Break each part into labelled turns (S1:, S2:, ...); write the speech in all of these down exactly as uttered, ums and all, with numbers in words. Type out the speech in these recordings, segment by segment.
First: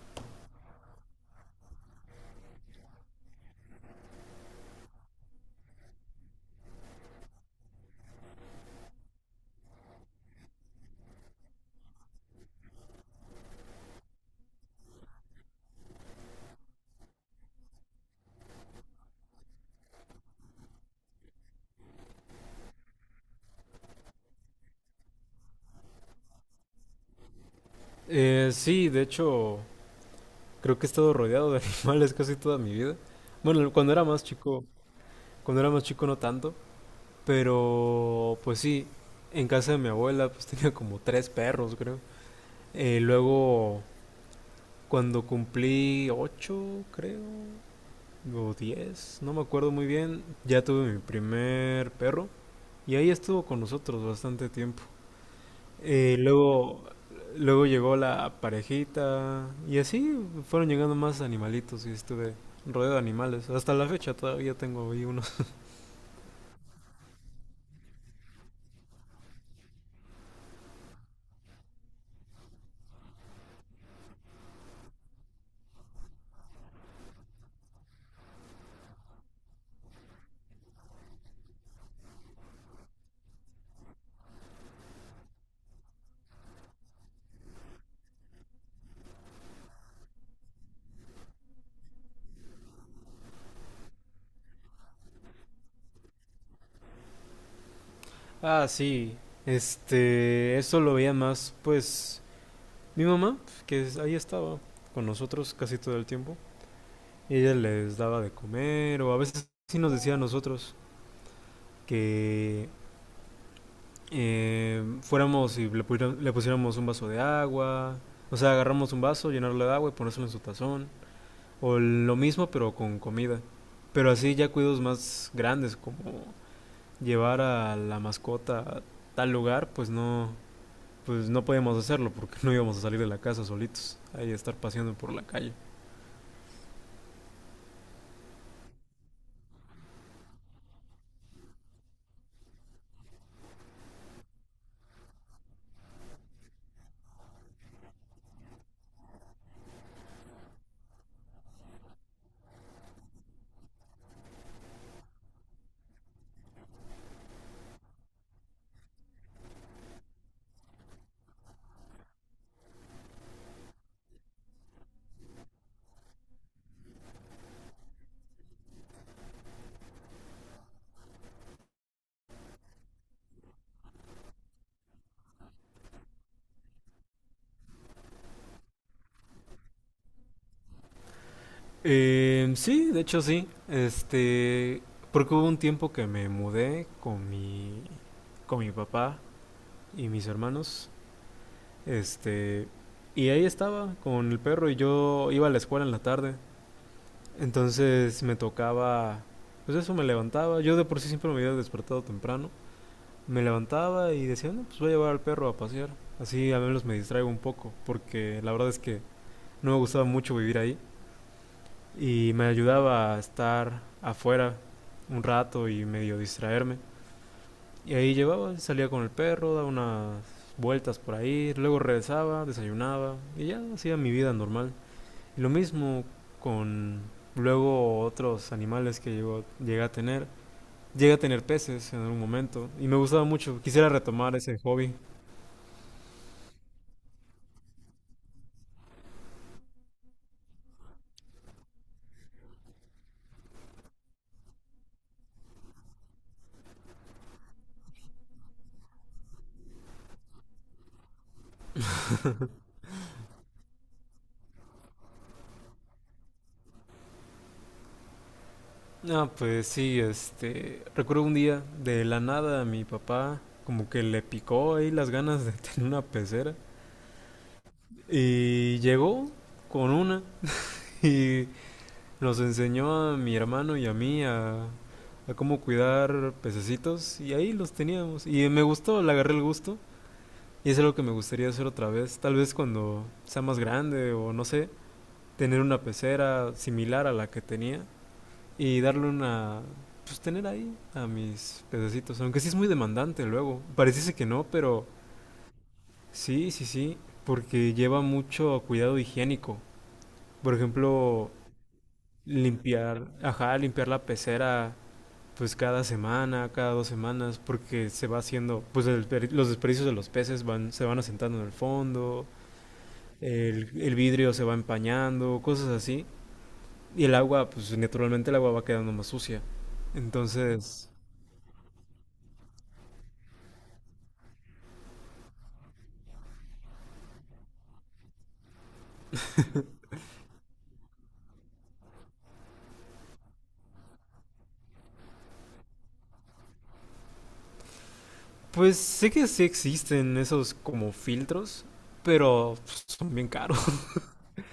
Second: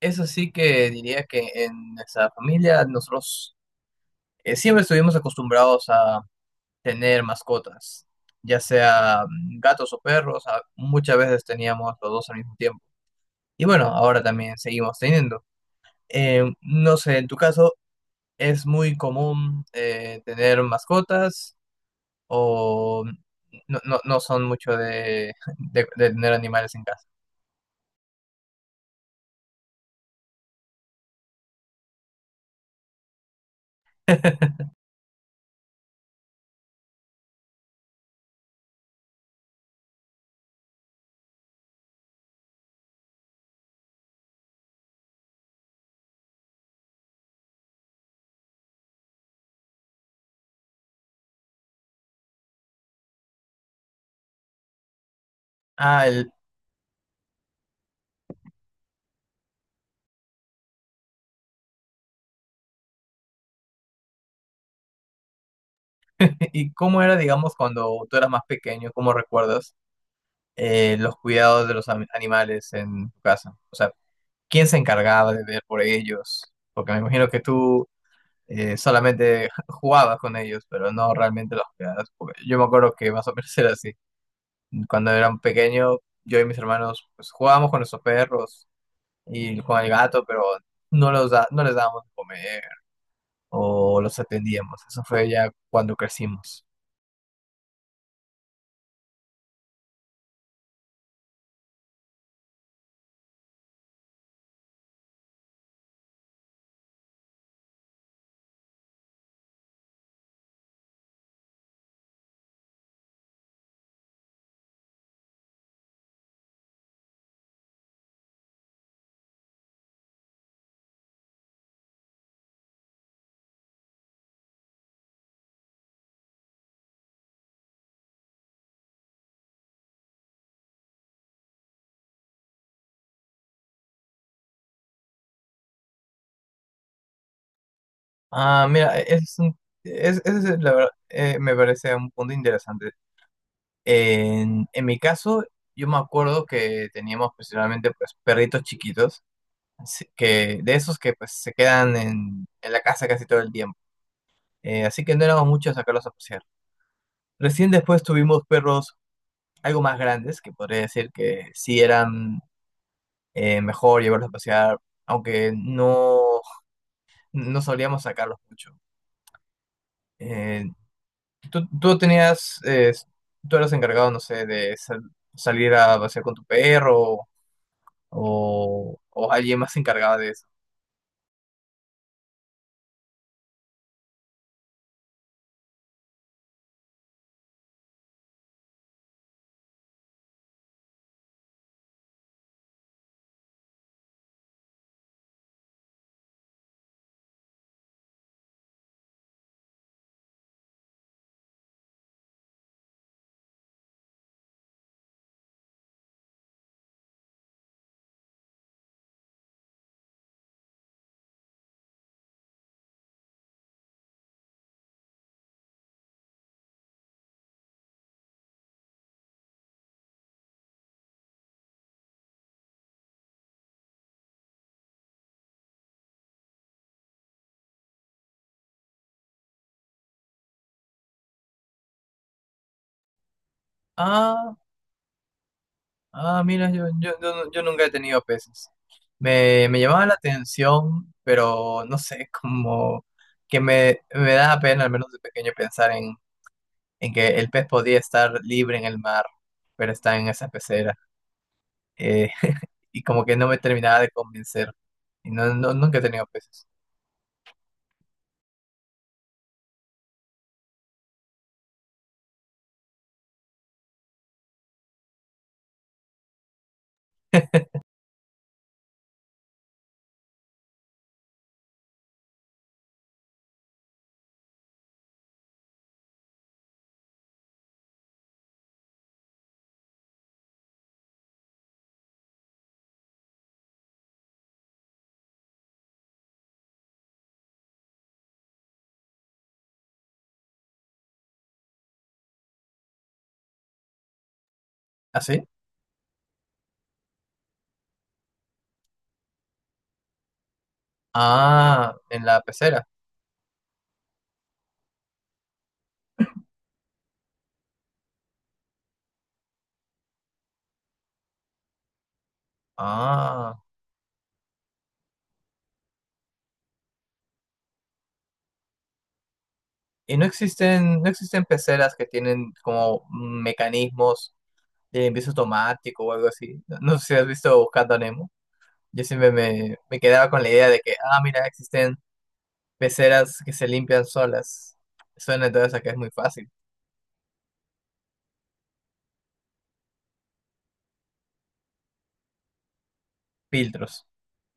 S1: Eso sí que diría que en nuestra familia nosotros eh, siempre estuvimos acostumbrados a tener mascotas, ya sea mm, gatos o perros, a- muchas veces teníamos los dos al mismo tiempo. Y bueno, ahora también seguimos teniendo. Eh, no sé, en tu caso, ¿es muy común eh, tener mascotas o no, no- no son mucho de, de- de tener animales en casa?
S2: Eh, sí, de hecho, creo que he estado rodeado de animales casi toda mi vida. Bueno, cuando era más chico, cuando era más chico no tanto, pero pues sí, en casa de mi abuela pues tenía como tres perros, creo. Eh, luego, cuando cumplí ocho, creo, o diez, no me acuerdo muy bien, ya tuve mi primer perro y ahí estuvo con nosotros bastante tiempo.
S1: Ah,
S2: Eh,
S1: el-
S2: luego, luego llegó la parejita y así fueron llegando más animalitos y estuve rodeado de animales. Hasta la fecha todavía tengo ahí unos.
S1: ¿Y cómo era, digamos, cuando tú eras más pequeño? ¿Cómo recuerdas eh, los cuidados de los am- animales en tu casa? O sea, ¿quién se encargaba de ver por ellos? Porque me imagino que tú eh, solamente jugabas con ellos, pero no realmente los cuidabas. Porque yo me acuerdo que más o menos era así. Cuando era un pequeño, yo y mis hermanos pues, jugábamos con nuestros perros y con el gato, pero no, los da- no les dábamos de comer o los atendíamos. Eso fue ya cuando crecimos.
S2: Ah, sí. Este, eso lo veía más, pues, mi mamá, que es- ahí estaba con nosotros casi todo el tiempo. Y ella les daba de comer o a veces sí nos decía a nosotros que eh, fuéramos y le, pudiera- le pusiéramos un vaso de agua. O sea, agarramos un vaso, llenarlo de agua y ponérselo en su tazón. O lo mismo pero con comida. Pero así ya cuidos más grandes, como llevar a la mascota a tal lugar, pues no, pues no podíamos hacerlo porque no íbamos a salir de la casa solitos, ahí a estar paseando por la calle.
S1: Ah, mira, ese es un, es, ese es, la verdad, eh, me parece un punto interesante. En, en mi caso, yo me acuerdo que teníamos principalmente pues perritos chiquitos, así que de esos que pues se quedan en, en la casa casi todo el tiempo. Eh, así que no éramos muchos a sacarlos a pasear. Recién después tuvimos perros algo más grandes, que podría decir que sí eran eh, mejor llevarlos a pasear, aunque no, no solíamos sacarlos mucho. Eh, tú, tú tenías, eh, tú eras encargado, no sé, de sal- salir a pasear con tu perro o, o alguien más se encargaba de eso.
S2: Eh, sí, de hecho sí, este, porque hubo un tiempo que me mudé con mi, con mi papá y mis hermanos, este, y ahí estaba con el perro y yo iba a la escuela en la tarde. Entonces me tocaba, pues eso me levantaba. Yo de por sí siempre me había despertado temprano. Me levantaba y decía, no, pues voy a llevar al perro a pasear. Así al menos me distraigo un poco, porque la verdad es que no me gustaba mucho vivir ahí. Y me ayudaba a estar afuera un rato y medio distraerme. Y ahí llevaba, salía con el perro, daba unas vueltas por ahí, luego regresaba, desayunaba y ya hacía mi vida normal. Lo mismo con luego otros animales que llegó, llegué a tener. Llegué a tener peces en algún momento y me gustaba mucho. Quisiera retomar
S1: Ah,
S2: ese hobby.
S1: ah, mira, yo, yo, yo, nu- yo nunca he tenido peces. Me, me llamaba la atención, pero no sé, como que me, me da pena, al menos de pequeño, pensar en, en que el pez podía estar libre en el mar, pero está en esa pecera. Eh, y como que no me terminaba de convencer. Y no, no, nunca he tenido peces.
S2: Ah, pues sí, este, recuerdo un día de la nada a mi papá como que le picó ahí las ganas de tener una pecera y llegó con una y nos enseñó a mi hermano y a mí a, a cómo cuidar pececitos y ahí los teníamos y me gustó, le agarré el gusto. Y es algo que me gustaría hacer otra vez, tal vez cuando sea más grande o no sé, tener una pecera similar a la que tenía y darle una... pues tener ahí a mis pececitos, aunque sí es muy demandante luego. Pareciese que no, pero
S1: ¿Ah, sí?
S2: sí, sí, sí, porque lleva mucho cuidado higiénico. Por ejemplo,
S1: Ah, en la pecera.
S2: limpiar, ajá, limpiar la pecera pues cada semana, cada dos semanas, porque se va haciendo, pues el- desper- los desperdicios de los peces van, se van asentando en el fondo,
S1: Ah.
S2: el, el vidrio se va empañando, cosas así. Y el agua, pues naturalmente el agua va quedando más sucia.
S1: Y no
S2: Entonces,
S1: existen, no existen peceras que tienen como mecanismos de limpieza automático o algo así. No, no sé si has visto Buscando a Nemo. Yo siempre me, me quedaba con la idea de que, ah, mira, existen peceras que se limpian solas. Suena entonces a que es muy fácil.
S2: pues sé que sí existen esos como filtros, pero pues, son bien caros.
S1: Filtros.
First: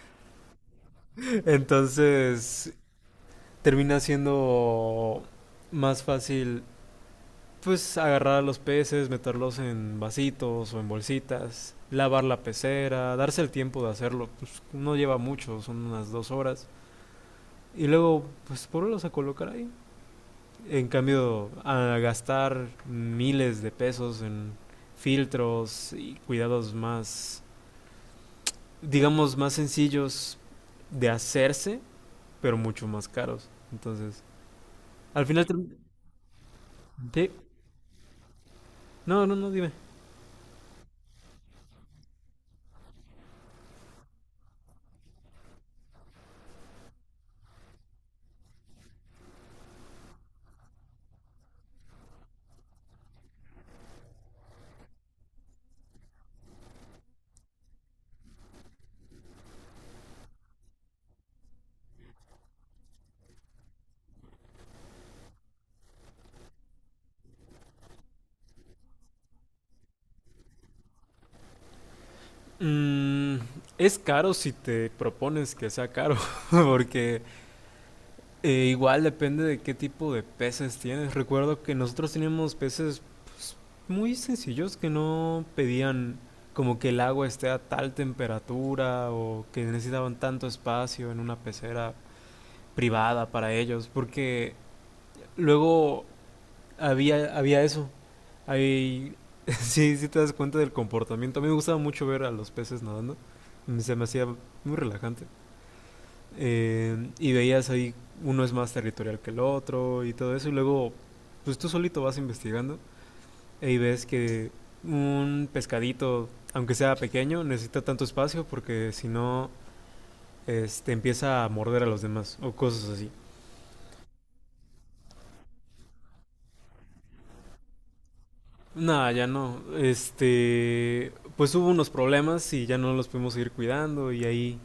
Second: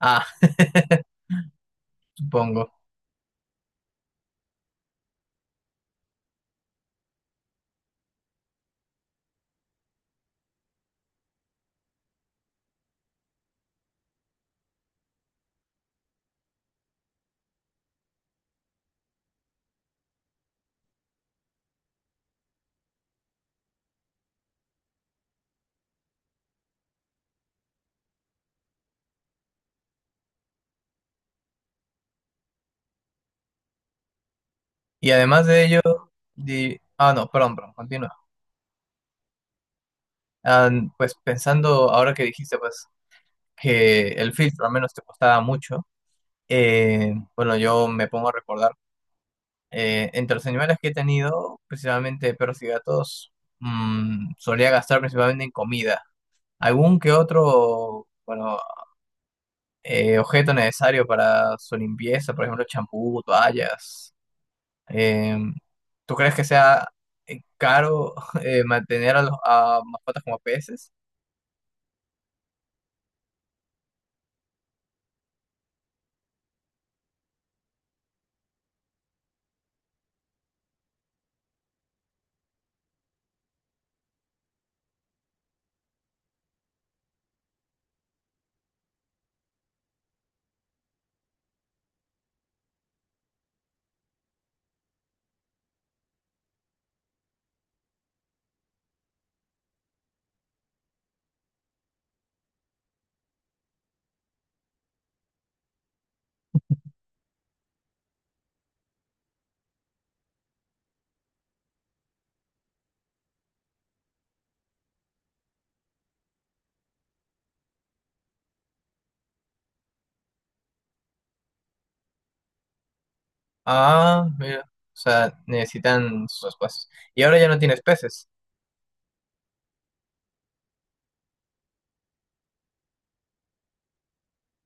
S1: Ah, supongo.
S2: Entonces, termina siendo más fácil pues agarrar a los peces, meterlos en vasitos o en bolsitas, lavar la pecera, darse el tiempo de hacerlo, pues no lleva mucho, son unas dos horas. Y luego, pues ponerlos a colocar ahí. En cambio, a gastar miles de pesos en filtros y cuidados más, digamos, más sencillos de hacerse, pero mucho más caros. Entonces,
S1: Y
S2: al
S1: además
S2: final...
S1: de
S2: term-
S1: ello, di- ah, no,
S2: Sí.
S1: perdón, perdón, continúa.
S2: No, no, no, dime.
S1: Ah, pues pensando ahora que dijiste, pues, que el filtro al menos te costaba mucho, eh, bueno, yo me pongo a recordar. Eh, entre los animales que he tenido, principalmente perros y gatos, mm, solía gastar principalmente en comida. Algún que otro, bueno, eh, objeto necesario para su limpieza, por ejemplo, champú, toallas. Eh, ¿Tú crees que sea eh, caro eh, mantener a, los, a mascotas como peces?
S2: Mm, es caro si te propones que sea caro, porque Eh, igual depende de qué tipo de peces tienes. Recuerdo que nosotros teníamos peces pues, muy sencillos que no pedían como que el agua esté a tal temperatura o que necesitaban tanto espacio en una pecera privada para ellos, porque luego había, había eso. Ahí sí, sí te das cuenta del comportamiento. A mí me gustaba mucho ver a los peces nadando. Se me hacía muy relajante eh, y veías ahí uno es más territorial que el otro y todo eso, y luego pues tú solito vas investigando e y ves que un pescadito, aunque sea pequeño, necesita tanto espacio porque si no este, empieza a morder a los demás o cosas así.
S1: Ah, mira, o sea, necesitan sus espacios. Y ahora ya no tienes peces.
S2: Nada, ya no. Este, pues hubo unos problemas y ya no los pudimos seguir cuidando y ahí,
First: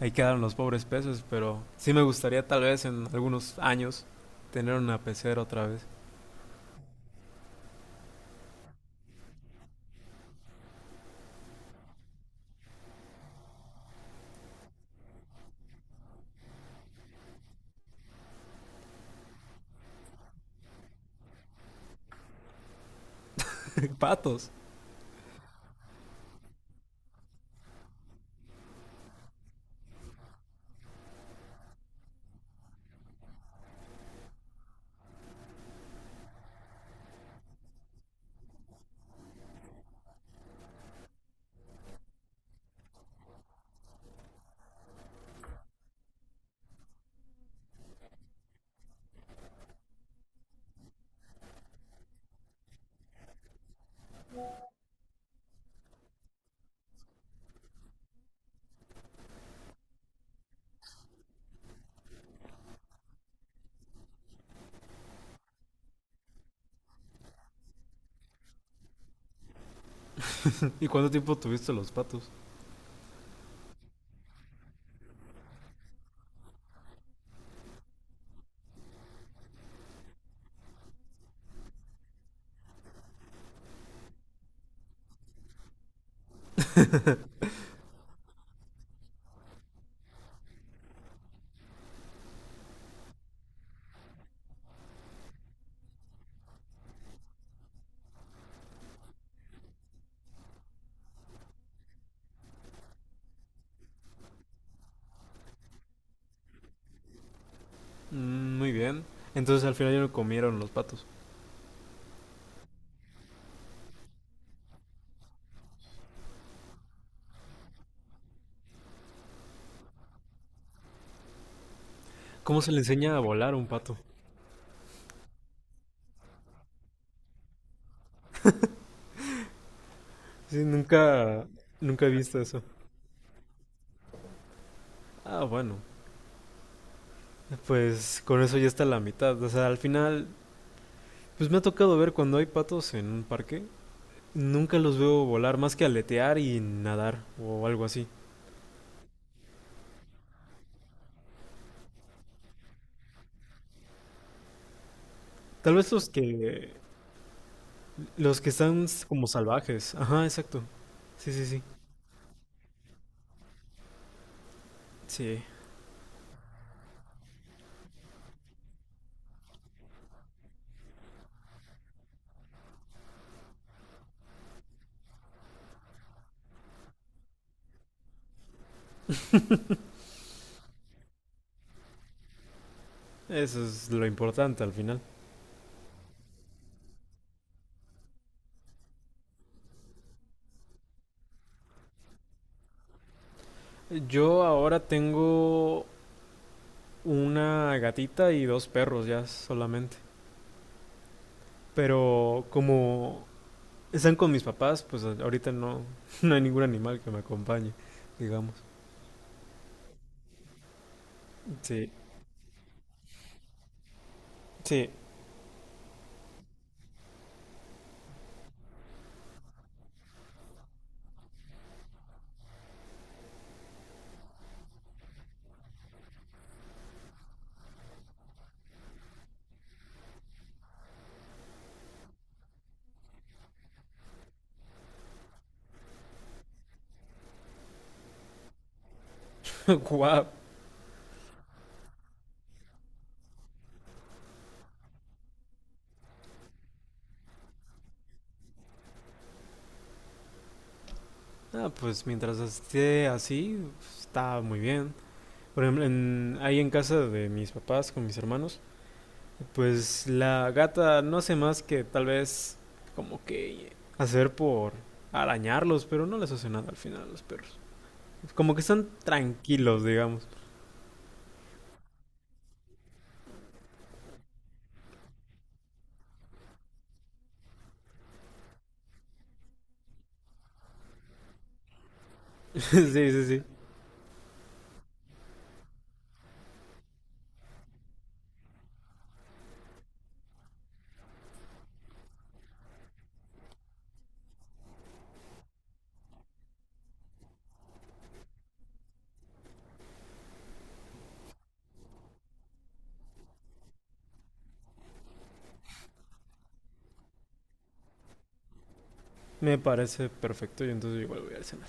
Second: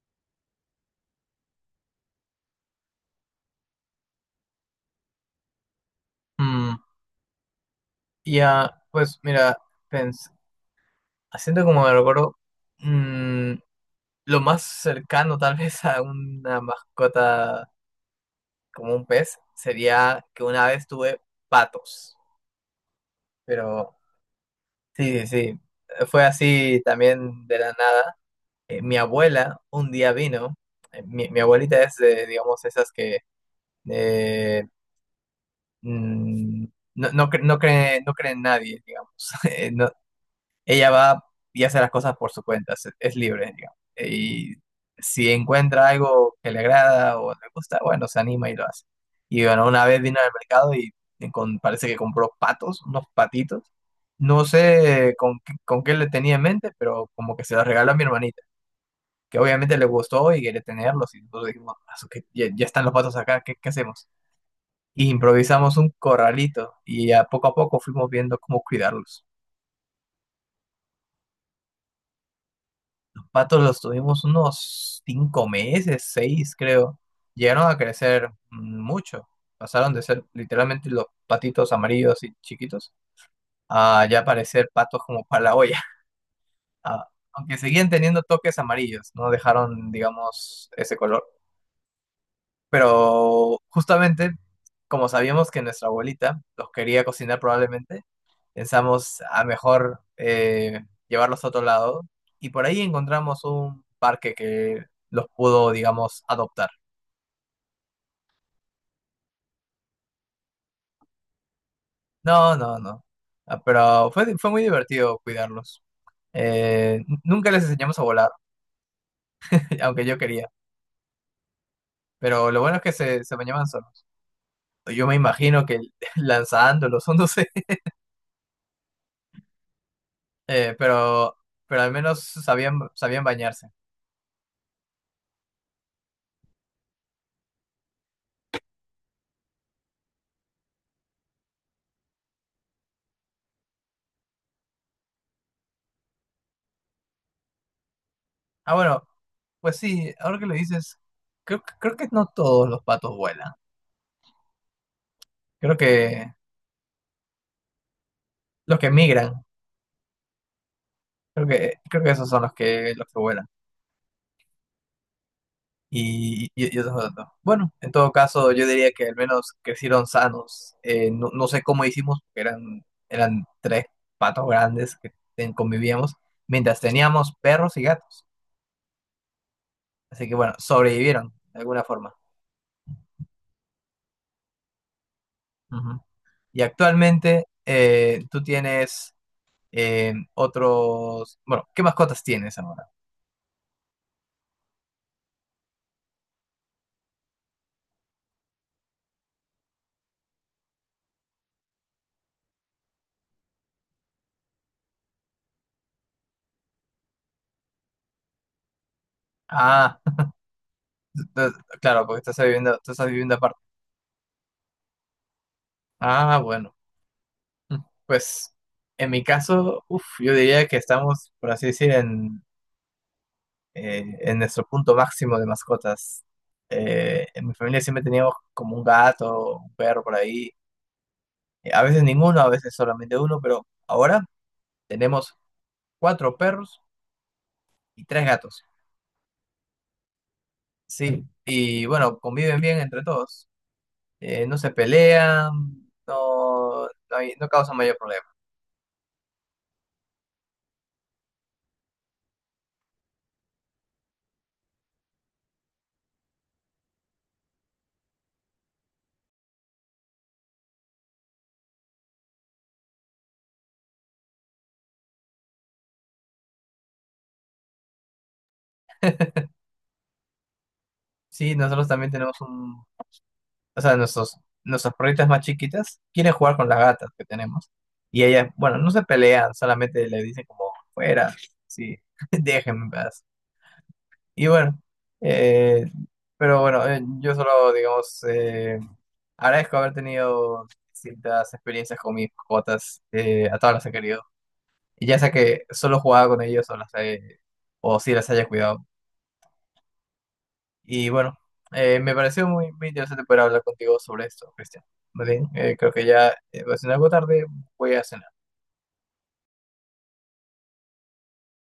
S2: ahí quedaron los pobres peces, pero sí me gustaría tal vez en algunos años tener una pecera otra vez.
S1: Mm, ya, pues mira, pens- haciendo como me recuerdo. mm, Lo más cercano tal vez a una mascota como un pez sería que una vez tuve patos, pero
S2: Patos.
S1: sí, sí, sí, fue así también de la nada. Eh, mi abuela un día vino, eh, mi, mi abuelita es de, digamos, esas que eh, mm, no, no, cre- no cree, no cree en nadie, digamos. Eh, no Ella va y hace las cosas por su cuenta, es, es libre, digamos. Y si encuentra algo que le agrada o le gusta, bueno, se anima y lo hace. Y bueno, una vez vino al mercado y con- parece que compró patos, unos patitos. No sé con, qué- con qué le tenía en mente, pero como que se los regaló a mi hermanita, que obviamente le gustó y quería tenerlos. Y nosotros dijimos, "Ah, su que ya, ya están los patos acá, ¿qué, qué hacemos?" Y improvisamos un corralito y a poco a poco fuimos viendo cómo cuidarlos.
S2: ¿Y cuánto tiempo tuviste los patos?
S1: Patos los tuvimos unos cinco meses, seis creo. Llegaron a crecer mucho. Pasaron de ser literalmente los patitos amarillos y chiquitos a ya parecer patos como para la olla. Ah, aunque seguían teniendo toques amarillos, no dejaron, digamos, ese color. Pero justamente, como sabíamos que nuestra abuelita los quería cocinar probablemente, pensamos a mejor eh, llevarlos a otro lado, y por ahí encontramos un parque que los pudo, digamos, adoptar.
S2: Mm, muy bien. Entonces al final ya lo comieron los patos.
S1: No, no, no. Ah, pero fue, fue muy divertido cuidarlos. Eh, Nunca les enseñamos a volar, aunque yo quería. Pero lo
S2: ¿Cómo se
S1: bueno
S2: le
S1: es que
S2: enseña a
S1: se, se
S2: volar a un
S1: bañaban
S2: pato?
S1: solos. Yo me imagino que lanzándolos, o no sé.
S2: Sí,
S1: Eh, pero,
S2: nunca,
S1: pero al
S2: nunca he
S1: menos
S2: visto eso.
S1: sabían, sabían bañarse.
S2: Ah, bueno. Pues con eso ya está la mitad. O sea, al final, pues me ha tocado ver cuando hay patos en un parque. Nunca los veo volar más que aletear y nadar o algo así.
S1: Ah, bueno, pues sí, ahora que lo dices, creo, que- creo que no todos los patos vuelan.
S2: Tal
S1: Creo
S2: vez los
S1: que
S2: que, los que
S1: los
S2: están
S1: que
S2: como
S1: migran,
S2: salvajes. Ajá, exacto. Sí, sí,
S1: creo
S2: sí.
S1: que, creo que esos son los que, los que vuelan.
S2: Sí,
S1: Y, y, y esos otros. Bueno, en todo caso, yo diría que al menos crecieron sanos. Eh, no, no sé cómo hicimos, porque eran, eran tres patos grandes que ten- convivíamos, mientras teníamos perros y gatos. Así que bueno, sobrevivieron de alguna forma.
S2: eso es lo importante al final.
S1: Ujú. Y actualmente eh, tú tienes eh, otros... Bueno, ¿qué mascotas tienes ahora?
S2: Yo ahora tengo una gatita y dos perros ya solamente. Pero como están con mis papás, pues ahorita no, no hay ningún animal que me acompañe, digamos.
S1: Ah, entonces,
S2: Sí,
S1: claro, porque estás viviendo, tú estás viviendo aparte.
S2: sí.
S1: Ah, bueno. Mm, Pues en mi caso, uf, yo diría que estamos, por así decir, en, eh, en nuestro punto máximo de mascotas. Eh, en mi familia siempre teníamos como un gato, un perro por ahí. Eh, a veces ninguno, a veces solamente uno, pero ahora tenemos cuatro perros y tres gatos.
S2: Guau.
S1: Sí, y bueno, conviven bien entre todos. Eh, no se pelean, no, no, hay- no causan mayor problema.
S2: Ah, pues mientras esté así, está muy bien. Por ejemplo, en- ahí en casa de mis papás con mis hermanos, pues la gata no hace más que tal vez como que hacer por arañarlos, pero no les hace nada al final a los perros. Como que están tranquilos, digamos.
S1: Sí, nosotros también tenemos un... o sea, nuestros, nuestras perritas más chiquitas quieren jugar con las gatas que tenemos. Y ellas, bueno, no se pelean, solamente le dicen como, fuera, sí, déjenme
S2: Sí,
S1: en
S2: sí,
S1: paz.
S2: sí.
S1: Y bueno, eh, pero bueno, eh, yo solo, digamos, eh, agradezco haber tenido distintas experiencias con mis mascotas, eh, a todas las he querido. Y ya sea que solo jugaba con ellos o las he- o si las haya cuidado. Y bueno, eh, me pareció muy, muy interesante poder hablar contigo sobre esto, Cristian. Más bien, eh, creo que ya eh, va siendo algo tarde, voy a cenar.
S2: Me parece perfecto y entonces igual voy al cine.